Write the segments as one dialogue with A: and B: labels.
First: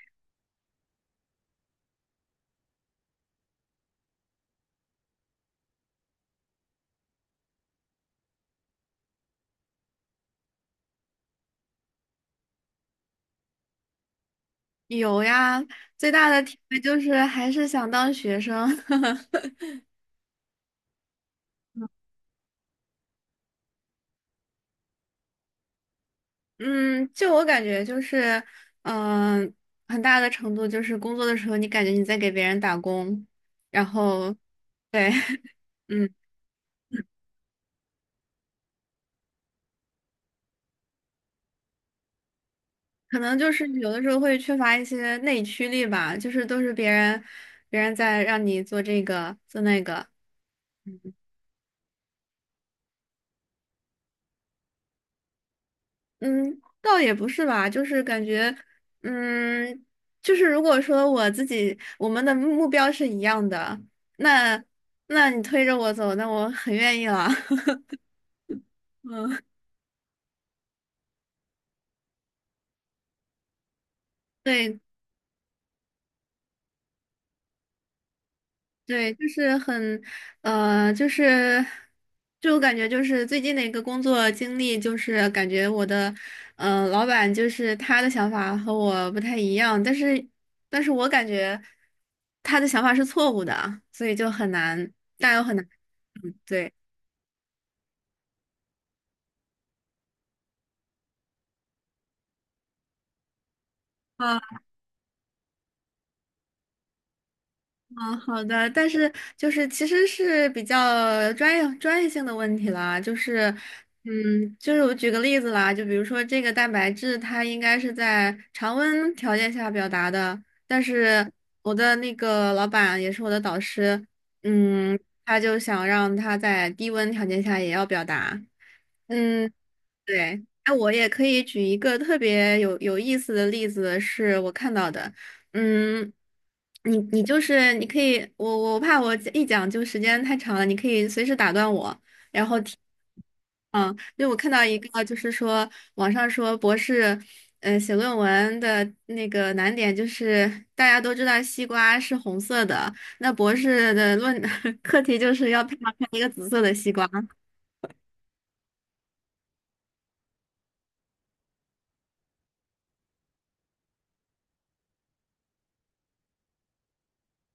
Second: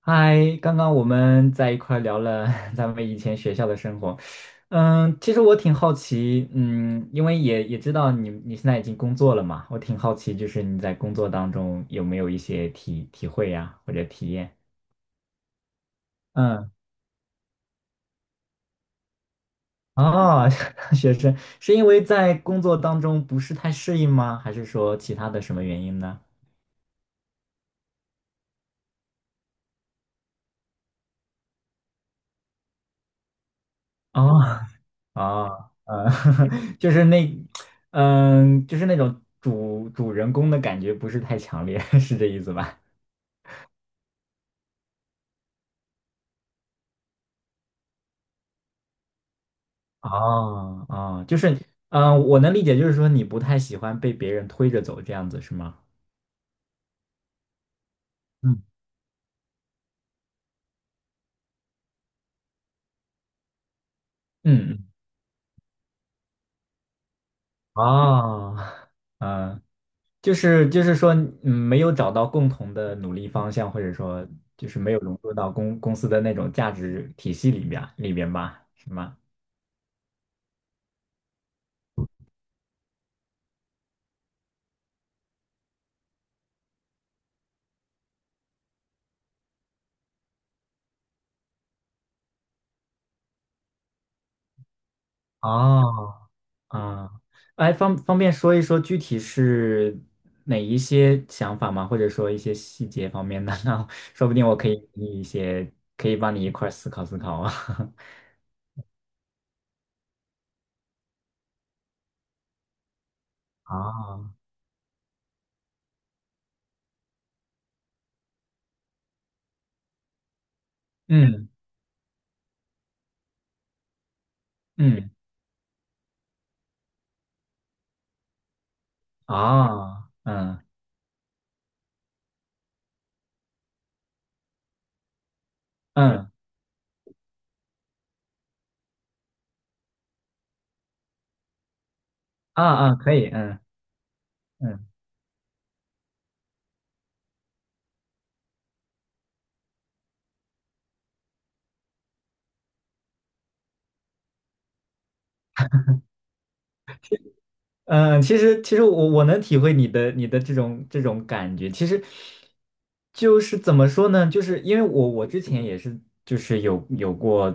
A: 嗨，刚刚我们在一块儿聊了 咱们以前学校的生活。嗯，其实我挺好奇，因为也知道你现在已经工作了嘛，我挺好奇，就是你在工作当中有没有一些体会呀，或者体验？
B: 有呀，最大的体
A: 嗯。
B: 会就是还是想当学生。
A: 哦，学生是因为在工作当中不是太适应吗？还是说其他的什么原因呢？
B: 嗯，就我感觉就是，嗯、很大的程度就是工作的时候，你感觉你在给别人打工，然后，
A: 哦。
B: 对，
A: 哦，
B: 嗯，
A: 就是那，嗯，就是那种主人公的感觉不是太强烈，是这意思吧？
B: 可能就是有的时候会缺乏一些内驱力吧，就是都是别人，别人在让你做这个做那个。
A: 哦
B: 嗯
A: 哦。就是，我能理解，就是说你不太喜欢被别人推着走这样子，是吗？
B: 嗯，倒也不是吧，就是感觉，
A: 嗯
B: 嗯，就是如果说我自己我们的目标是一样的，那
A: 嗯嗯。
B: 那你推着我走，那我很愿意了。
A: 哦。
B: 嗯，
A: 嗯，就是就是说，嗯，没有找到共同的努力方向，或者说就是
B: 对，
A: 没有融入到公司的那种价值体系里边吧，是
B: 对，
A: 吗？
B: 就是很，就是，就我感觉就是最近的一个工作经历，就是感觉我的，老板就是他的想法和我不太一样，但是，但是我感觉他的想法是错误的，所以就很难，但又很难，
A: 哦，
B: 嗯，对。
A: 啊，哎，方便说一说具体是哪一些想法吗？或者说一些细节方面的呢？那说不定我可以给你一些，可以帮你一块儿思考思考啊。
B: 嗯，好的，但是就是其实是比较专业性的问题啦，就是，
A: 啊。
B: 嗯，就是我举个例子啦，就比如说这个蛋白质，它应该是在常温条件下表达的，但是
A: 嗯
B: 我的那个老板也是我的导师，嗯，
A: 嗯。
B: 他就想让他在低温条件下也要表达。嗯。
A: 啊，
B: 对，
A: 嗯
B: 哎，我也可以举一个特别有意思的例子，是我看到的。嗯，
A: 嗯。
B: 你就是你可以，我怕我一讲就时间太长了，你可以随时打断我，然后
A: 啊
B: 提。
A: 啊，可以。嗯
B: 嗯，因为我看到一
A: 嗯
B: 个，就是说网上说博士，写论文的那个难点就是大家都知道西瓜是红色的，那博士的论 课题就是要配上一个紫色的西瓜。
A: 嗯，其实其实我能体会你的这种这种感觉，其实就是怎么说呢？就是因为我之前也是就是有过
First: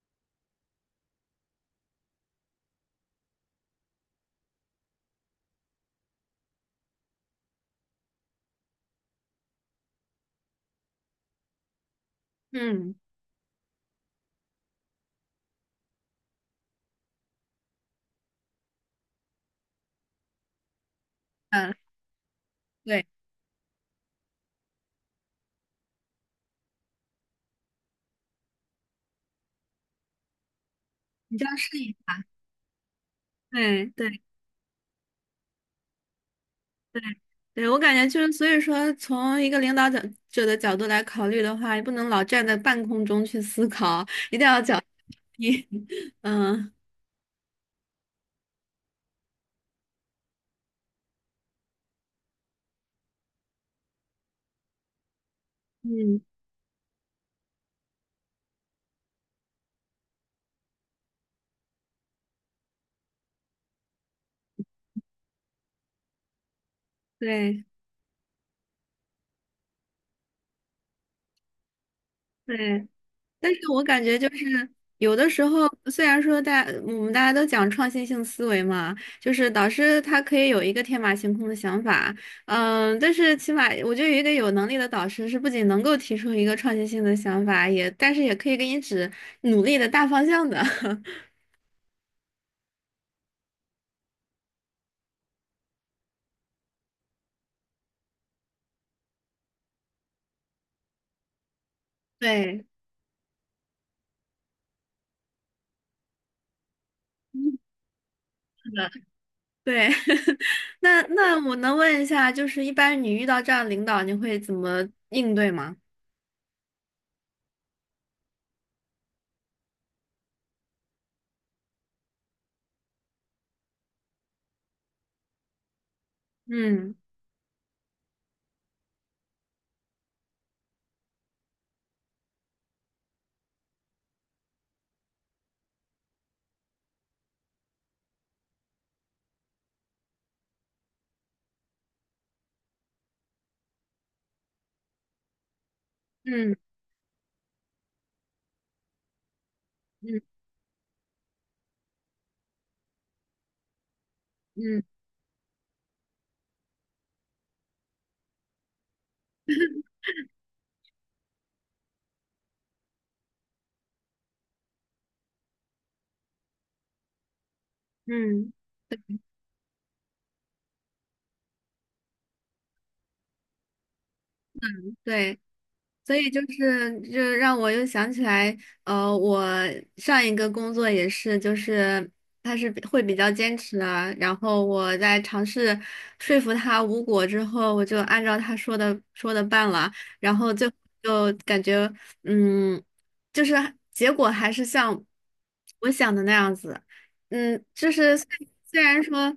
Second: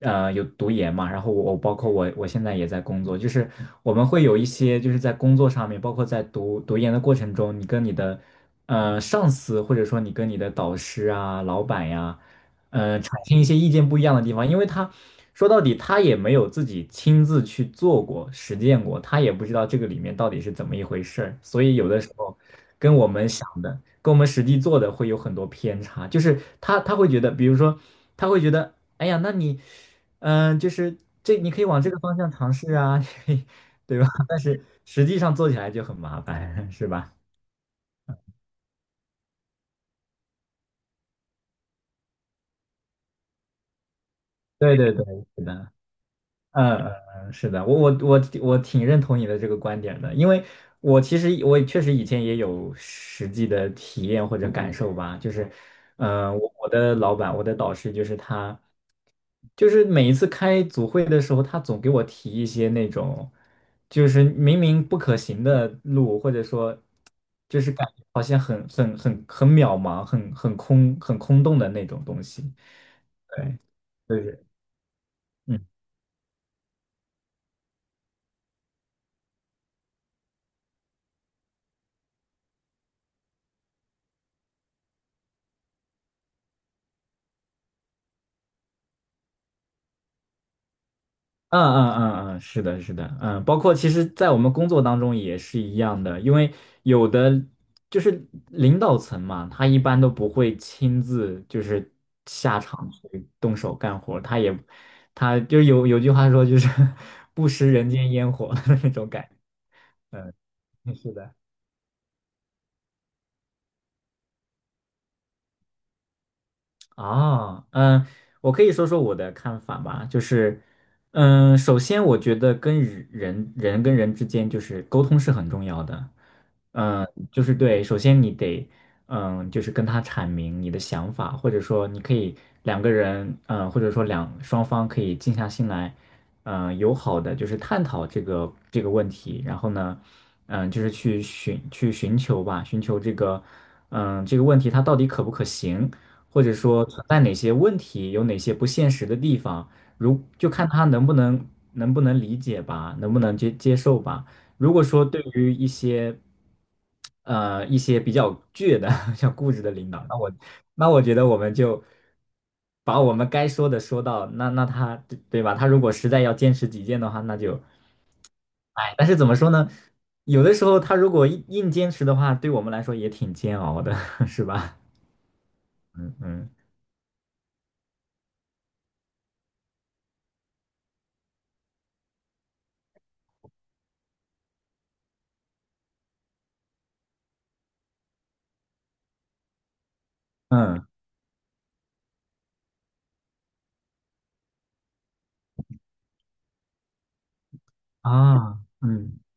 A: 有读研嘛，然后我包括我现在也在工作，就是我们会有一些就是在工作上面，包括在读研的过程中，你跟你的上司或者说你跟你的导师啊、老板呀。
B: 嗯
A: 呃，产生一些意见不一样的地方，因为他说到底他也没有自己亲自去做过、实践过，他也不知道这个里面到底是怎么一回事儿，所
B: 嗯，
A: 以有的时候跟
B: 对，
A: 我们想的、跟我们实际做的会有很多偏差，就是他会觉得，比如说他会觉得，哎呀，就是
B: 你
A: 这
B: 这
A: 你
B: 样
A: 可以
B: 试
A: 往这
B: 一
A: 个方
B: 下。
A: 向尝试啊。
B: 对
A: 对吧？
B: 对
A: 但是实际上做起来就很麻烦，是
B: 对
A: 吧？
B: 对，我感觉就是，所以说，从一个领导者的角度来考虑的话，也不能老站在半空中去思考，一定要
A: 对
B: 脚
A: 对对。是
B: 踢。
A: 的。
B: 嗯
A: 嗯嗯嗯，是的，我挺认同你的这个观点的，因为我其实确实以前也有实际的体验或者感受吧，就是，
B: 嗯，
A: 我的导师就是他，就是每一次开组会的时候，他总给我提一些那种，就是明明不可行的路，或者说，就
B: 对
A: 是感觉好像很渺茫、很空洞的那种东西。
B: 对，但
A: 对，
B: 是我感
A: 就
B: 觉就是
A: 是。
B: 有的时候，
A: 嗯。
B: 虽然说我们大家都讲创新性思维嘛，就是导师他可以有一个天马行空的想法，嗯，但是起码我觉得有一个有能力的导师是不仅能够提出一个创新性的想法，也但是也可以给你指努力的大方向的。
A: 嗯嗯嗯嗯，是的，是的。嗯，包括其实，在我们工作当中也是一样的，因为有的就是领导层嘛，他一般都不会亲自就是下
B: 对，
A: 场去动手干活儿，他就有句话说就是 不食人间烟火的
B: 是
A: 那
B: 的，
A: 种感
B: 对。
A: 觉。
B: 那
A: 是的。
B: 那我能问一下，就是一般你遇到这样的领导，你会怎么应对吗？
A: 啊，嗯，我可以说说我的看法吧。就是，嗯，首先我觉得跟人之间就是沟通是很重要的。
B: 嗯
A: 嗯，就是对，首先你得，嗯，就是跟他阐明你的想法，或者说你可以两个人，嗯，或者说双方可以静下心来，嗯，友好的就是探讨这个这个问题。然后呢，嗯，就是去寻求吧，寻求这个，嗯，这个问题它到底可不可行。或者
B: 嗯
A: 说存在哪些问题，有哪些不现实的地方，
B: 嗯
A: 就看他能不能理解吧，能不能接受吧。如果
B: 嗯
A: 说对于一些一些比较倔的、比较固执的领导，那我觉得我们就把我们该说的说到，那那他对对吧？他如果实在要坚持己见的话，那就
B: 嗯，
A: 哎，但是怎么说呢？有的时候他如果硬坚持的话，对我们来说也挺煎熬的，是吧？
B: 对。
A: 嗯
B: 所以就
A: 嗯。
B: 是，就让我又想起来，我上一个工作也是，就是他是比会比较坚持啊。然后我在尝试说服他无果之后，我就按照他说的办了，然后就
A: 嗯。
B: 就感觉，嗯，就是结果还是像我想的那样子，嗯，就是虽
A: 啊。
B: 虽然
A: 嗯。
B: 说，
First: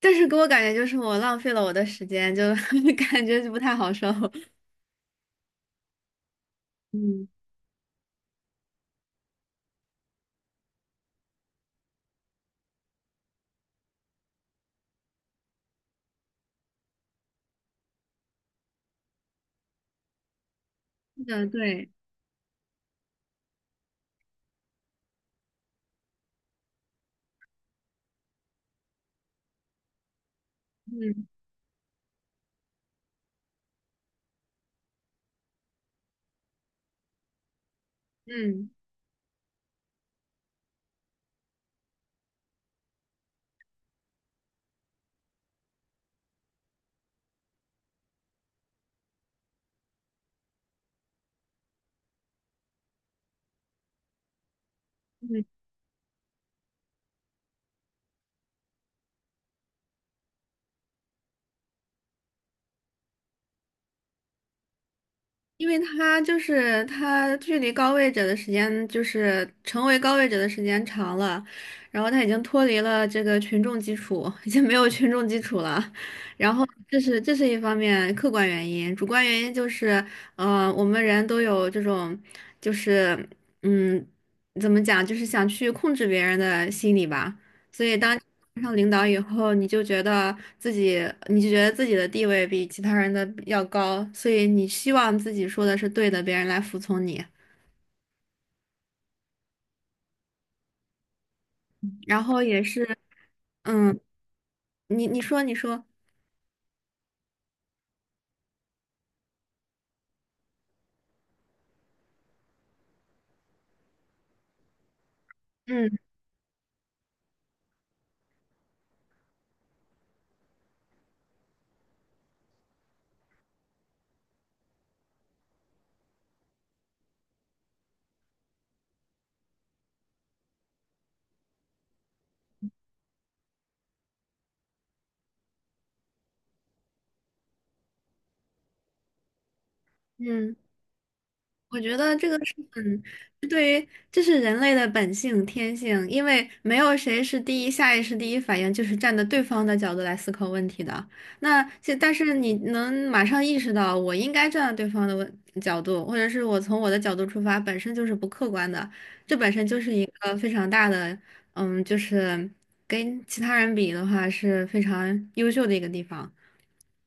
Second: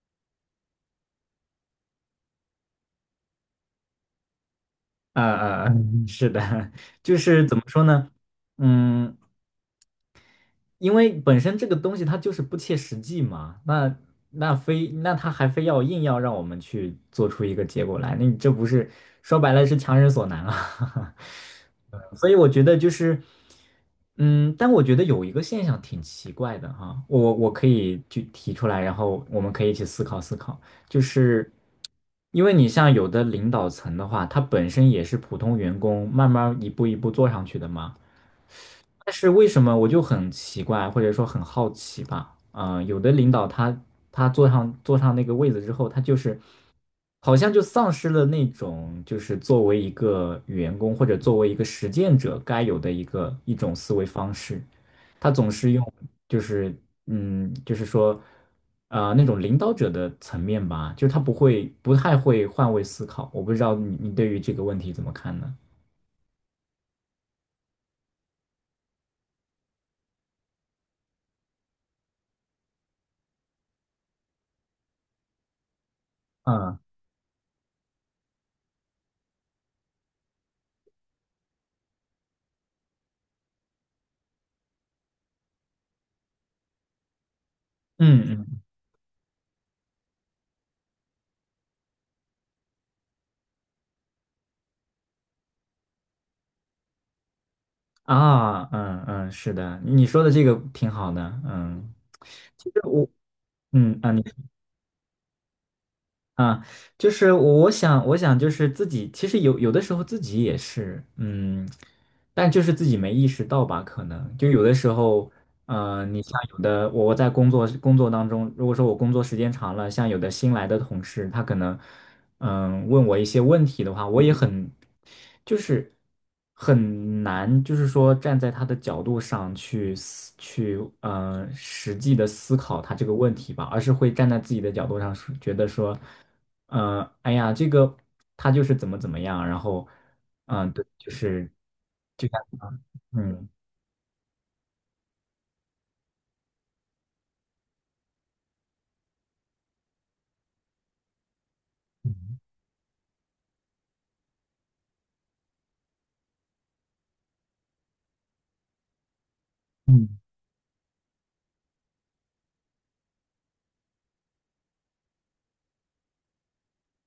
B: 但是给我感觉就是我浪费了我的时间，就 感觉就不太好受，
A: 啊啊嗯，是的，就
B: 嗯。
A: 是怎么说呢？嗯，因为本身这个东西它就是不切实际嘛，那他还非要硬要让我们去做出一个结果来，那你这不是说白了是强人所难啊？
B: 是的，对，
A: 所以我觉得就是，嗯，但我觉得有一个现象挺奇怪的哈。我可以去提出来，然后我们可以一起思考思考，就
B: 嗯
A: 是因为你像有的领导层的话，他本身也是普通员工，慢慢一步一步做上去的嘛。
B: 嗯
A: 但是为什么我就很奇怪，或者说很好奇吧？嗯、有的领导他坐上那个位子之后，他就是好像就丧失了那种就是作为一个员工或者作为一个实践者该有的一种思维方式。他
B: 嗯，
A: 总是用就是嗯，就是说呃那种领导者的层面吧，就是他不太会换位思考。我不知道你对于这个问题怎么看呢？
B: 因为他就是他距离高位者的时间，就是成为高位者的时间长了，然后他已经脱离了这个群众基础，已经没有群众基础了。然后
A: 嗯
B: 这是一方面客观原因，主观原因就是，我们人都有这种，就是嗯，怎么讲，就是想去控制别人的心理吧。所以当
A: 嗯。
B: 当上领导以后，你就觉得自己，你就觉得自己的地位比其他人的要高，所以你希望自己说的是对的，别人来服从你。
A: 啊，嗯嗯，是的，你说的这个挺好的。嗯，
B: 然后也
A: 其实
B: 是，
A: 我，
B: 嗯，
A: 嗯，啊，你。
B: 你说你说，
A: 啊，就是我想，我想就是自己，其实有有的时候自己也是，嗯，但就是自己没意识到吧，可能就有的时候，
B: 嗯
A: 呃，你像有的我在工作当中，如果说我工作时间长了，像有的新来的同事，他可能，嗯，问我一些问题的话，我也很，就是很难，就是说站在他的角度上去，呃，实际的思考他这个问题吧，而是会站在自己的角度上说，觉得说。嗯，哎呀，这个他就是怎么怎么样，然后，
B: 嗯。
A: 对，就是
B: 我觉得
A: 就
B: 这个
A: 像
B: 是很，
A: 嗯
B: 是对于这是人类的本性天性，因为没有谁是第一下意识第一反应就是站在对方的角度来思考问题的。那这但
A: 嗯
B: 是你能马上意识到我应该站在对方的问角度，或者是我从我的角度出发，本身就是不客观的，这本身就是一个非常大的，嗯，就是跟其他人比的话是非常优秀的一个地方。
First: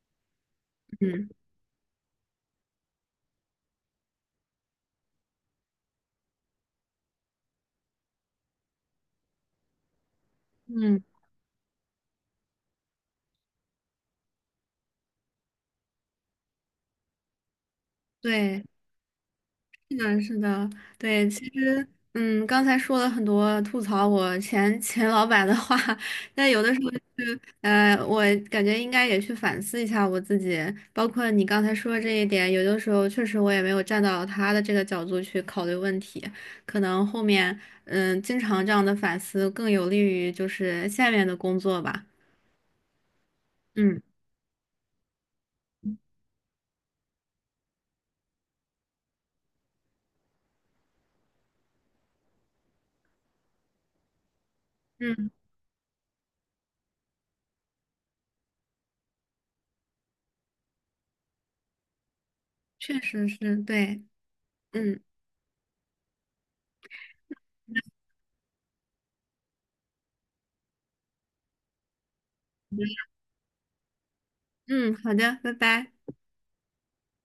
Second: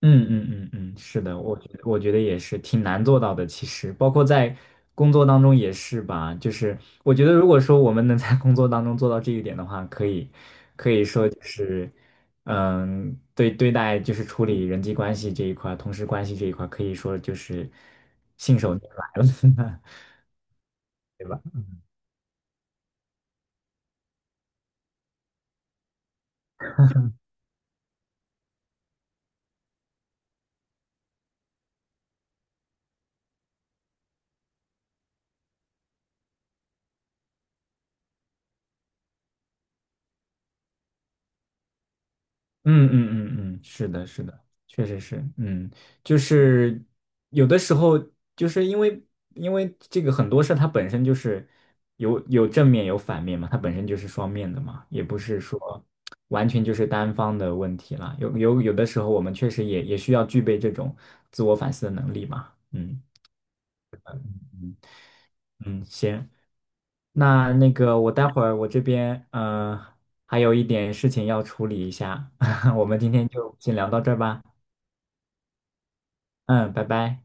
A: 嗯嗯。嗯嗯，是
B: 嗯
A: 的，我觉得也是挺难做到的。其实包括在工作当中也是吧，就是我觉得如果说我们能在工作当中做到这一点的话，可
B: 嗯，
A: 以说就是嗯，对待就是处理人际关系这一块儿同事关系这一块儿可以说就是信
B: 对。
A: 手拈来了。
B: 是的，是的，
A: 对
B: 对，
A: 吧？
B: 其实，嗯，刚才说了很多吐槽我前老板的话，但有的时候是，我感觉应该也去反思一下我自己，包括你刚才说的这一点，有的时候确实我也没有站到他的这个角度去考虑问题，可能后面，嗯，经常这样的反思更有利于就是下面的工作吧。
A: 嗯嗯嗯嗯，是
B: 嗯
A: 的，是的，确实是。嗯，就是有的时候，就是因为这个很多事儿它本身就是有正面有反面嘛，它本身就是双面的嘛，也不
B: 嗯，
A: 是说完全就是单方的问题啦。有的时候，我们确实也需要具备这种自我反思的能力嘛。
B: 确
A: 嗯
B: 实是，对，
A: 嗯
B: 嗯
A: 嗯，行，那个我待会儿我这边呃还有一点事情要处理一下，我们今天就先聊到这儿吧。
B: 嗯，好的，拜拜。
A: 嗯，拜拜。